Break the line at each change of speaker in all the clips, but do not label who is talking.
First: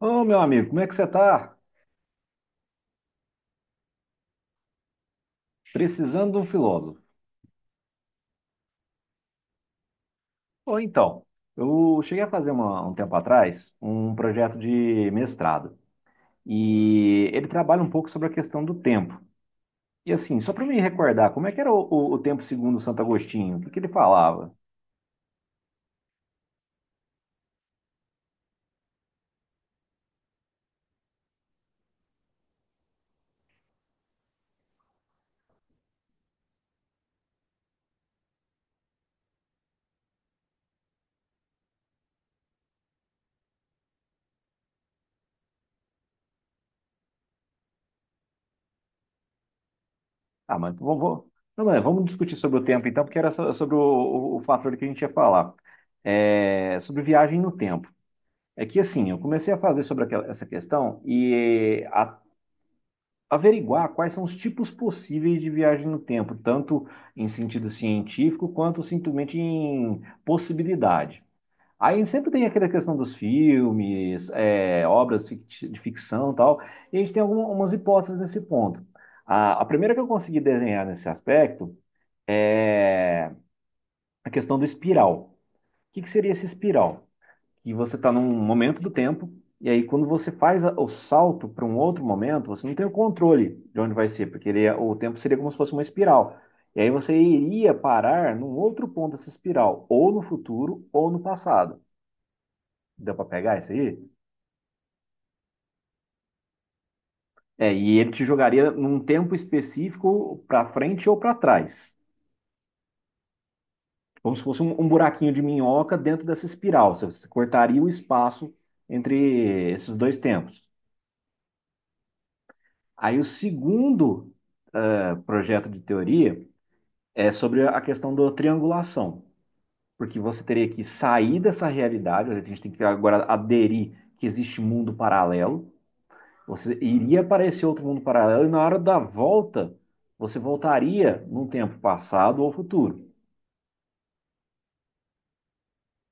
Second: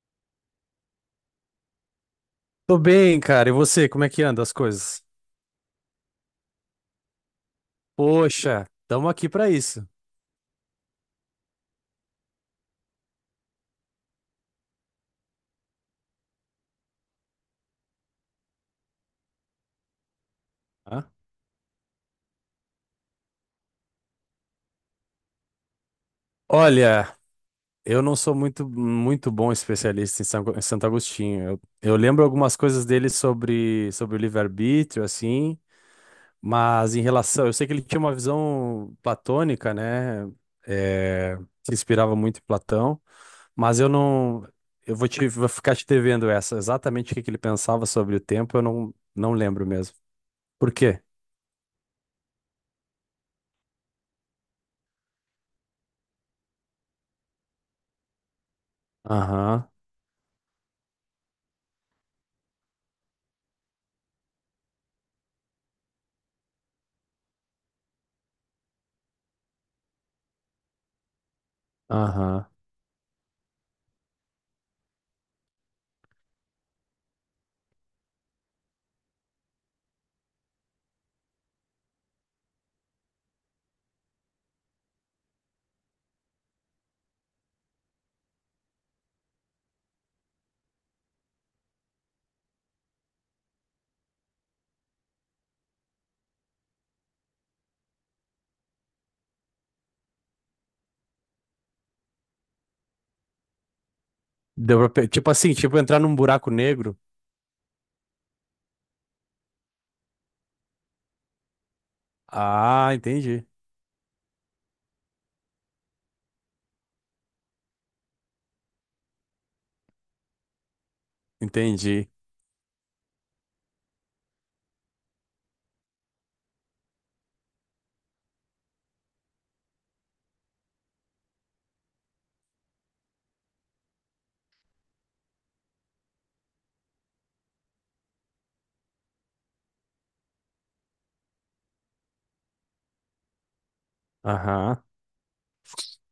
Ô, meu amigo, como é que você está?
Tô bem, cara. E você, como é que anda as coisas?
Precisando de um filósofo.
Poxa, estamos aqui para isso.
Ou então, eu cheguei a fazer um tempo atrás um projeto de mestrado e ele trabalha um pouco sobre a questão do tempo. E assim, só para me
Hã?
recordar, como é que era o tempo segundo Santo Agostinho? O que que ele falava?
Olha, eu não sou muito bom especialista em em Santo Agostinho. Eu lembro algumas coisas dele sobre o livre-arbítrio, assim, mas em relação. Eu sei que ele tinha uma visão platônica, né? É, se inspirava muito em Platão, mas eu não. Eu vou ficar te devendo essa. Exatamente o que que ele pensava sobre o tempo, eu não lembro mesmo.
Ah,
Por
mas
quê?
não, não, é, vamos discutir sobre o tempo então, porque era sobre o fator que a gente ia falar. É, sobre viagem no tempo. É que assim, eu comecei a
Aham,
fazer sobre essa questão e a averiguar quais são os tipos possíveis de viagem no tempo, tanto em sentido científico quanto simplesmente em possibilidade. Aí sempre tem
aham.
aquela questão dos filmes, é, obras de ficção e tal, e a gente tem algumas hipóteses nesse ponto. A primeira que eu consegui desenhar nesse aspecto é a questão do espiral. O que que seria esse espiral? E você está num momento do tempo, e aí quando você faz o salto para um outro momento, você não tem o controle de onde vai ser, porque o tempo seria como se fosse uma espiral. E aí você iria parar num outro ponto dessa espiral, ou no futuro, ou no passado. Deu para pegar isso aí?
Tipo assim, tipo entrar num buraco negro.
É, e ele te jogaria num tempo específico para frente ou para trás.
Ah, entendi.
Como se fosse um buraquinho de minhoca dentro dessa espiral. Você cortaria o espaço entre esses dois tempos.
Entendi.
Aí o segundo projeto de teoria é sobre a questão da triangulação, porque você teria que sair dessa realidade, a gente tem que agora aderir que existe mundo paralelo, você iria para esse outro mundo paralelo e na hora da volta você voltaria num tempo passado ou futuro,
Aham.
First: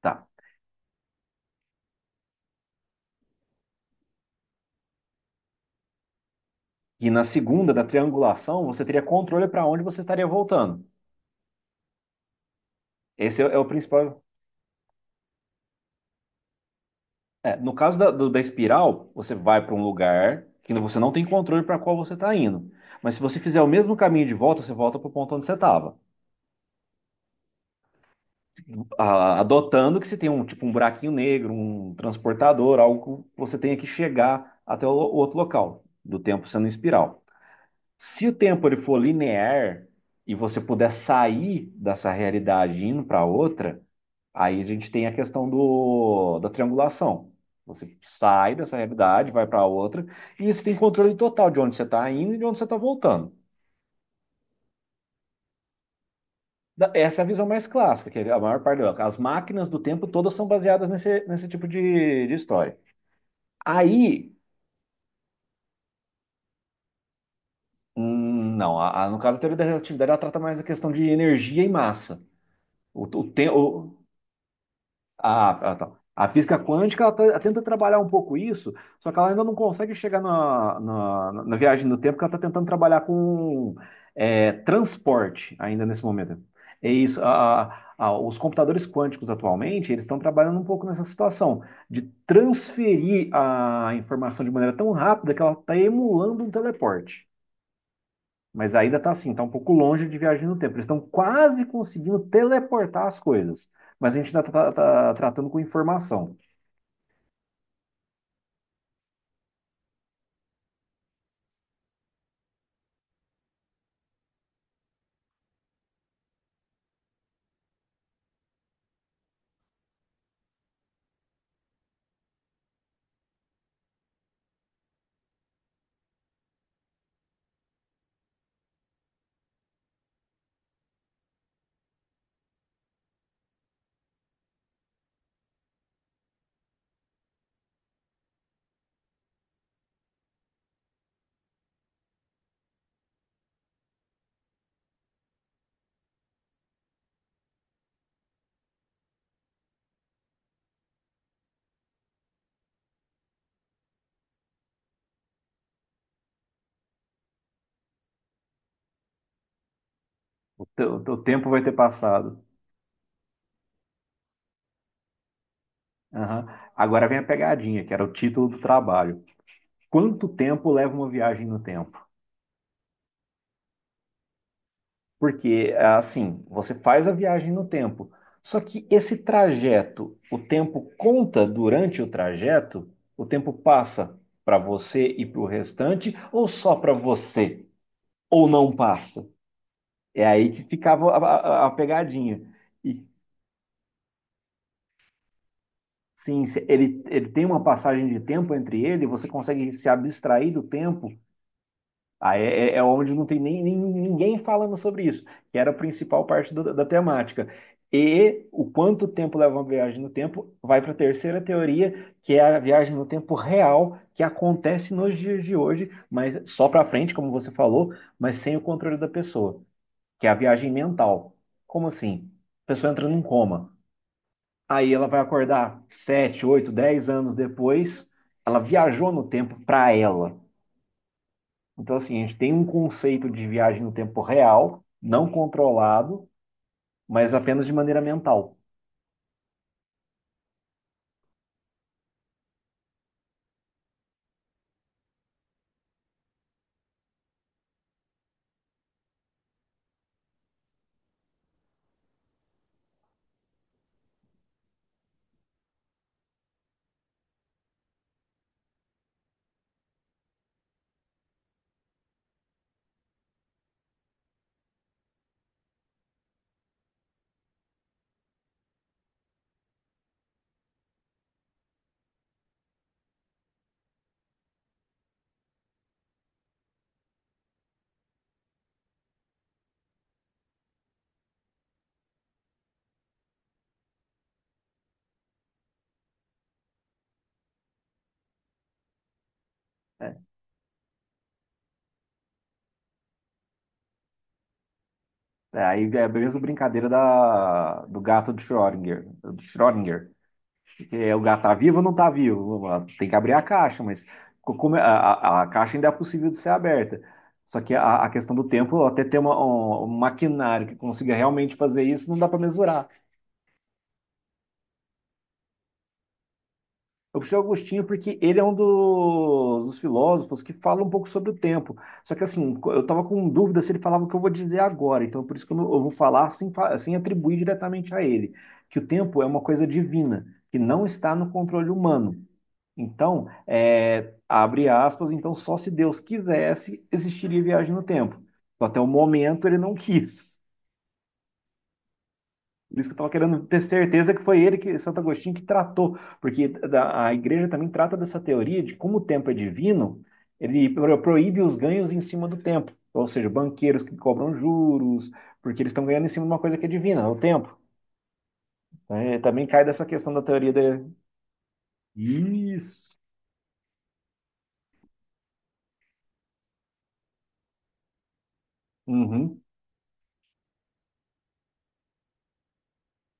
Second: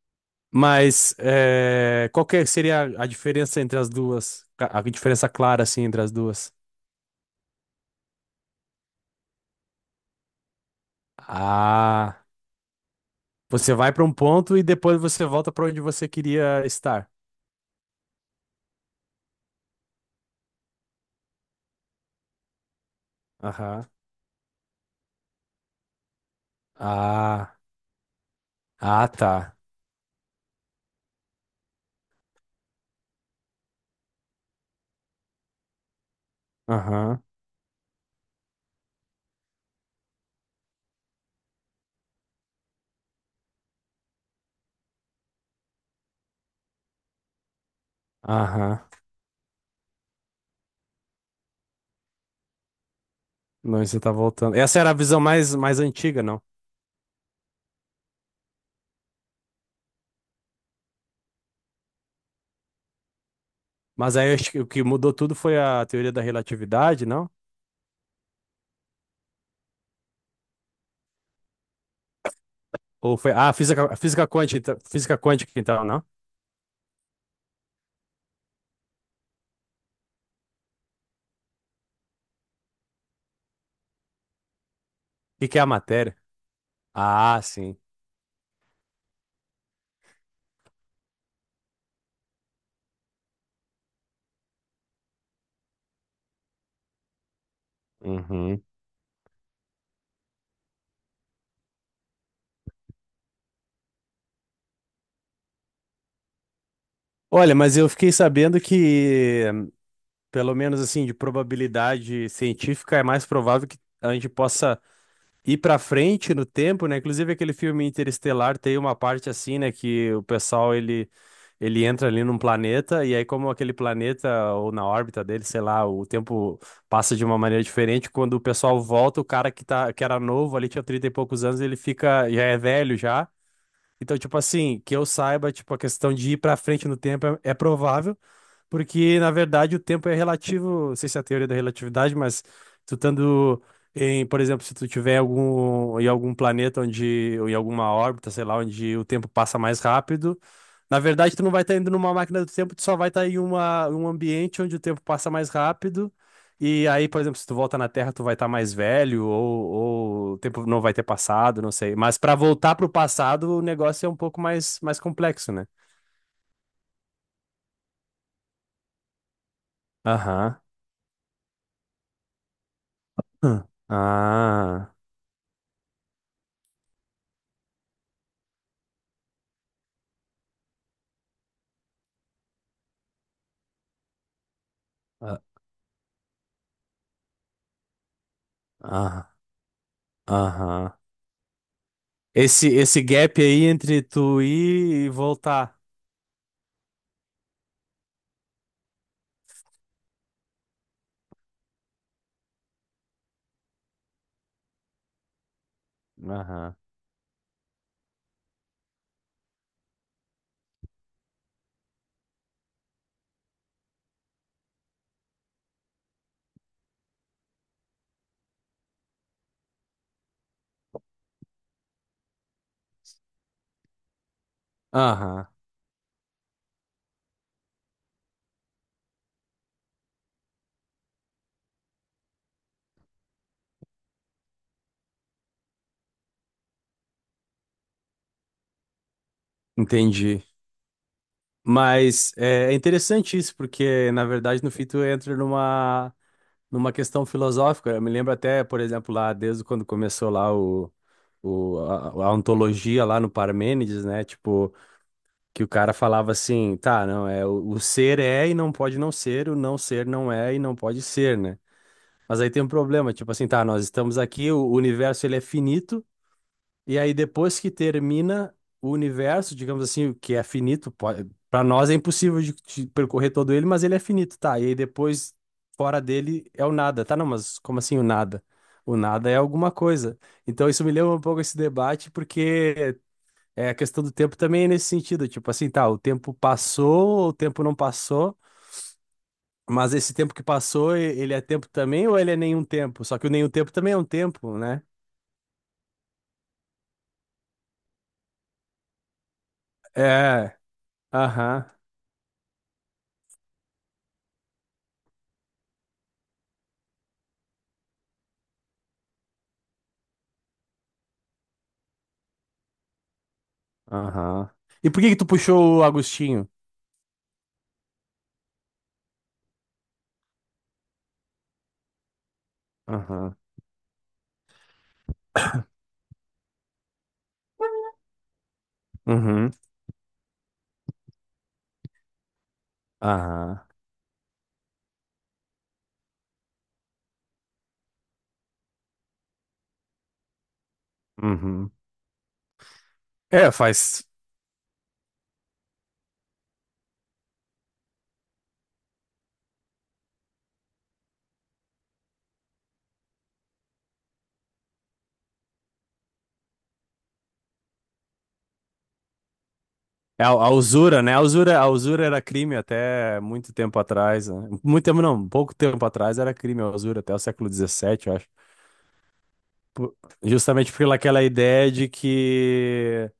tá?
Mas é, qual que seria a diferença entre as duas? A diferença clara, assim, entre as duas?
E na segunda da triangulação você teria controle para onde você estaria voltando.
Ah,
Esse é, é o
você vai pra um
principal.
ponto e depois você volta pra onde você queria estar.
É, no caso da espiral, você vai para um lugar que você não tem controle para qual você está indo. Mas se você fizer o
Aham.
mesmo caminho de volta, você volta para o ponto onde você estava.
Ah, ah, tá.
Adotando que você tem um tipo um buraquinho negro, um transportador, algo que você tenha que chegar até o outro local, do tempo sendo em espiral.
Aham.
Se o tempo ele for linear e você puder sair dessa realidade e indo para outra, aí a gente tem a questão da triangulação. Você sai dessa
Aham.
realidade, vai para outra, e você tem controle total de onde você está indo e de onde você está voltando.
Não, você tá voltando. Essa era a visão mais antiga, não?
Essa é a visão mais clássica, que é a maior parte. As máquinas do tempo todas são baseadas nesse tipo de história.
Mas aí
Aí,
acho que o que mudou tudo foi a teoria da relatividade, não?
não, no caso da teoria da relatividade, ela trata mais a questão de energia e massa. O,
Ou
o,
foi.
te-
Ah,
o,
física quântica, então, física
Ah,
quântica,
ah,
então,
tá.
não? O
A física quântica ela, ela tenta trabalhar um pouco isso, só que ela ainda não consegue chegar na viagem no tempo, porque ela está tentando trabalhar com é,
que
transporte
que é a
ainda nesse
matéria?
momento. É isso.
Ah, sim.
A- os computadores quânticos atualmente, eles estão trabalhando um pouco nessa situação de transferir a informação de maneira tão rápida que ela está emulando um teleporte.
Uhum.
Mas ainda tá assim, tá um pouco longe de viagem no tempo. Eles estão quase conseguindo teleportar as coisas. Mas a gente ainda tá tratando com informação.
Olha, mas eu fiquei sabendo que, pelo menos assim, de probabilidade científica, é mais provável que a gente possa ir pra frente no tempo, né? Inclusive aquele filme Interestelar tem uma parte assim, né, que o pessoal ele entra ali num planeta e aí como aquele planeta ou na órbita dele, sei lá, o tempo passa de uma maneira diferente, quando o pessoal volta, o cara que tá que era novo ali tinha 30 e poucos anos, ele fica já é velho já. Então, tipo assim, que eu saiba, tipo a questão de ir pra frente no tempo é provável. Porque, na verdade, o tempo é relativo, não sei se é a teoria da relatividade, mas tu estando em, por exemplo, se tu tiver algum, em algum planeta onde, ou em alguma órbita, sei lá, onde o tempo passa mais rápido, na verdade, tu não vai estar indo numa máquina do tempo, tu só vai estar em um ambiente onde o tempo passa mais rápido. E aí, por exemplo, se tu volta na Terra, tu vai estar mais velho, ou o tempo não vai ter
O tempo vai
passado,
ter
não sei. Mas para
passado.
voltar pro passado, o negócio é um pouco mais complexo, né?
Aham. Agora vem a pegadinha, que era o título do trabalho. Quanto
Aham.
tempo leva uma viagem no tempo?
Hum. Ah.
Porque, assim, você faz a viagem no tempo. Só que esse trajeto, o tempo conta durante o trajeto? O tempo passa para você e para o restante, ou só para você? Ou não passa?
Ah,
É aí que
aham.
ficava a pegadinha.
Esse
E
gap aí entre tu ir e voltar.
sim, se ele tem uma passagem de tempo entre ele, você consegue se abstrair do tempo. Aí é, é onde não tem ninguém falando sobre isso, que era a principal parte
Aham.
da temática. E o quanto tempo leva uma viagem no tempo vai para a terceira teoria, que é a viagem no tempo real, que acontece nos dias de hoje, mas só para frente, como você falou, mas sem o controle da pessoa, que é a viagem mental. Como assim? A pessoa entra num coma. Aí ela vai
Aham.
acordar 7, 8, 10 anos depois, ela viajou no tempo para ela. Então, assim, a gente tem um conceito de viagem no tempo real, não controlado, mas apenas de maneira mental.
Entendi. Mas é interessante isso, porque na verdade no fim tu entra numa, numa questão filosófica. Eu me lembro até, por exemplo, lá desde quando começou lá a ontologia lá no Parmênides, né? Tipo, que o cara falava assim, tá, não, é o ser é e não pode não ser, o não ser não é e não pode ser, né? Mas aí tem um problema, tipo assim, tá, nós estamos aqui, o universo ele é finito, e aí depois que termina o universo, digamos assim, o que é finito, pode, para nós é impossível de percorrer todo ele, mas ele é finito, tá? E aí depois fora dele é o nada, tá? Não, mas como assim o nada? O nada é alguma coisa. Então isso me lembra um pouco esse debate, porque é, a questão do tempo também é nesse sentido, tipo assim, tá, o tempo passou, o tempo não passou. Mas esse
Né?
tempo que passou, ele é tempo também ou ele é nenhum tempo? Só que o nenhum tempo também é um tempo, né?
É, aí é a mesma brincadeira da, do gato de Schrödinger. Do Schrödinger.
É.
Que é, o gato tá
Aham.
vivo ou não está vivo? Tem que abrir a caixa, mas como é- a caixa ainda é possível de ser aberta. Só que a questão do tempo, até ter um maquinário que consiga realmente fazer isso, não dá para mesurar.
Aham. E por que que tu puxou o Agostinho?
Eu puxei o Agostinho porque ele é um dos filósofos que fala um pouco sobre o tempo. Só que assim, eu estava com
Aham.
dúvida se ele falava o que eu vou dizer agora, então por isso que eu vou falar sem, sem atribuir diretamente a ele, que o tempo é uma
Uhum.
coisa divina, que não está no controle humano. Então,
Aham.
é, abre aspas, então só se Deus quisesse, existiria viagem no tempo. Só até o momento ele não quis.
Uhum.
Por isso que eu estava querendo
É,
ter
faz.
certeza que foi ele, que Santo Agostinho, que tratou, porque a igreja também trata dessa teoria de como o tempo é divino, ele proíbe os ganhos em cima do tempo, ou seja, banqueiros que cobram juros, porque eles estão ganhando em cima de uma coisa que é divina, é o tempo. Então, é, também cai dessa questão da
É a
teoria da...
usura, né? A usura era crime
Isso!
até muito tempo atrás. Né? Muito tempo, não, pouco tempo atrás era crime a usura, até o século 17 eu acho.
Uhum,
Por- Justamente pelaquela ideia de que.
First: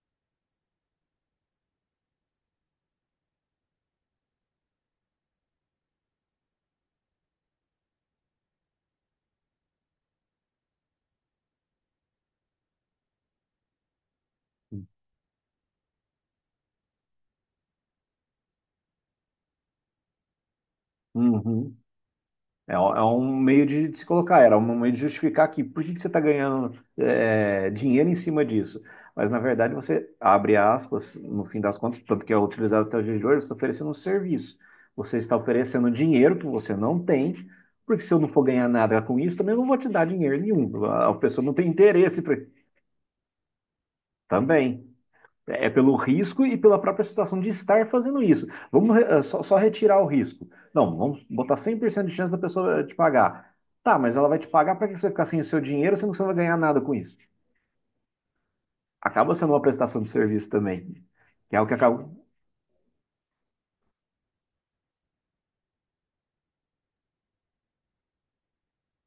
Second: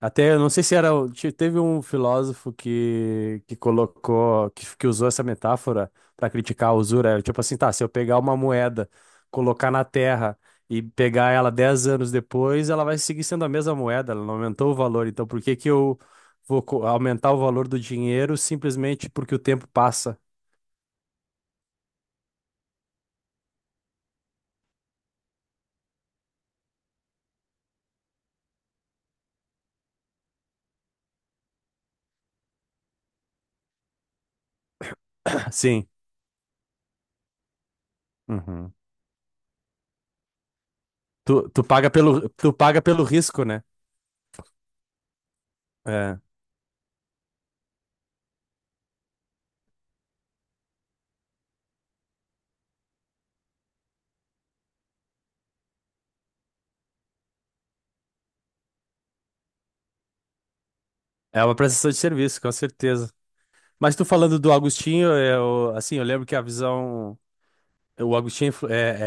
Até, eu não sei se era. Teve um filósofo que colocou, que usou essa metáfora para criticar a usura. Era tipo assim, tá, se eu pegar uma moeda, colocar na terra e pegar ela 10 anos depois, ela vai seguir sendo a mesma moeda, ela não aumentou o valor. Então, por que que eu vou aumentar o valor do dinheiro simplesmente porque o tempo passa?
uhum. É, é um meio de se colocar, era um meio de justificar que por que que você está ganhando é, dinheiro em cima disso? Mas, na verdade, você abre aspas, no fim das contas, tanto que é utilizado até o dia de hoje, você está oferecendo um serviço. Você está
Sim.
oferecendo dinheiro que você não tem, porque se eu não for ganhar
Uhum.
nada com isso, também eu não vou te dar dinheiro nenhum. A pessoa
Tu,
não
tu
tem
paga
interesse
pelo, tu paga pelo risco, né?
também. É pelo
É,
risco e pela própria situação de estar fazendo isso. Vamos só retirar o risco. Não, vamos botar 100% de chance da pessoa te pagar. Tá, mas ela vai te pagar, para que você vai ficar sem o seu dinheiro, sendo que você não vai ganhar nada com isso? Acaba sendo uma prestação de serviço também,
é uma
que é o que
prestação de
acaba.
serviço, com certeza. Mas tu falando do Agostinho, eu, assim, eu lembro que a visão, o Agostinho é influ- é,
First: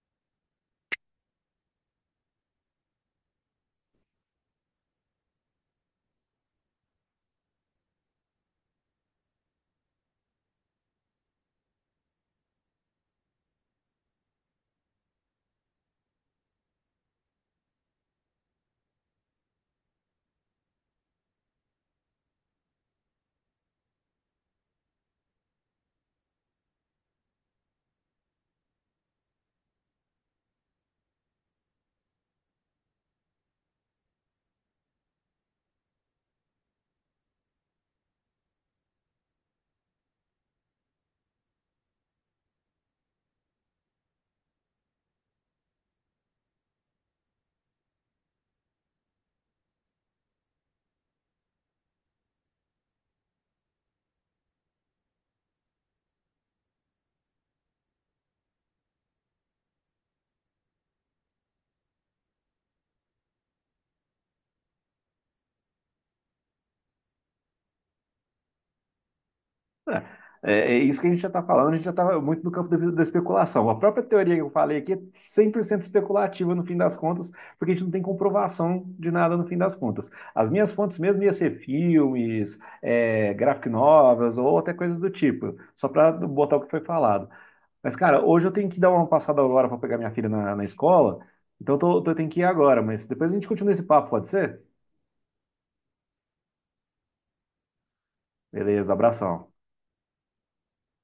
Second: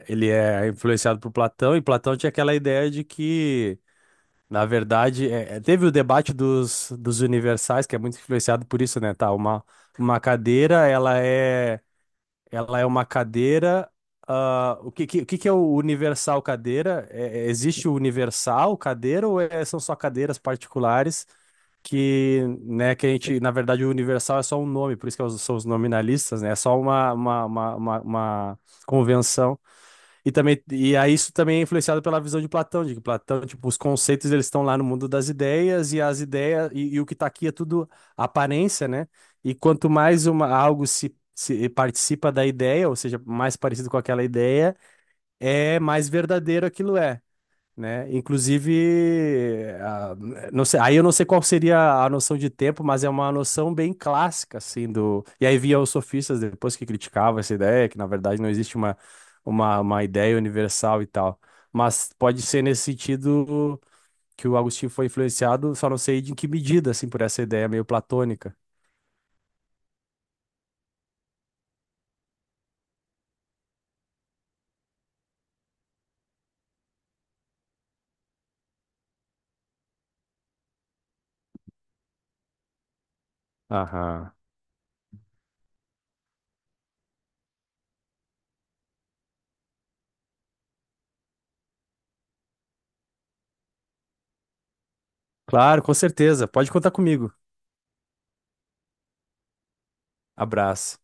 é- ele é influenciado por Platão, e Platão tinha aquela ideia de que, na verdade, teve o debate dos universais, que é muito influenciado por isso, né? Tá, uma cadeira, ela é uma cadeira, ah, o que é o universal cadeira? Existe o universal cadeira ou são só cadeiras particulares? Que, né, que a gente, na verdade, o universal é só um nome, por isso que é são os nominalistas, né? É só uma convenção. E também, e aí isso também é influenciado pela visão de Platão, de que Platão, tipo, os conceitos eles estão lá no mundo das ideias e as ideias e o que está aqui é tudo aparência, né? E quanto mais uma algo se se participa da ideia, ou seja, mais parecido com aquela ideia, é mais verdadeiro aquilo é né? Inclusive, não sei, aí eu não sei qual seria a noção de tempo, mas é uma noção bem clássica, assim, do... E aí via os sofistas depois que criticavam essa ideia, que na verdade não existe uma, ideia universal e tal. Mas pode ser nesse sentido que o Agostinho foi influenciado, só não sei de em que medida, assim, por essa ideia meio platônica.
É, é isso que a gente já está falando, a gente já está muito no campo da especulação. A própria teoria que eu falei aqui é 100% especulativa no fim das contas, porque a gente não tem comprovação de nada no fim das contas. As minhas fontes mesmo iam ser filmes, é, graphic
Aham.
novels ou até coisas do tipo, só para botar o que foi falado. Mas, cara, hoje eu tenho que dar uma passada agora para pegar minha filha na escola, então eu tenho que ir agora, mas depois a gente continua esse papo, pode ser?
Claro, com certeza. Pode contar comigo.
Beleza, abração.
Abraço.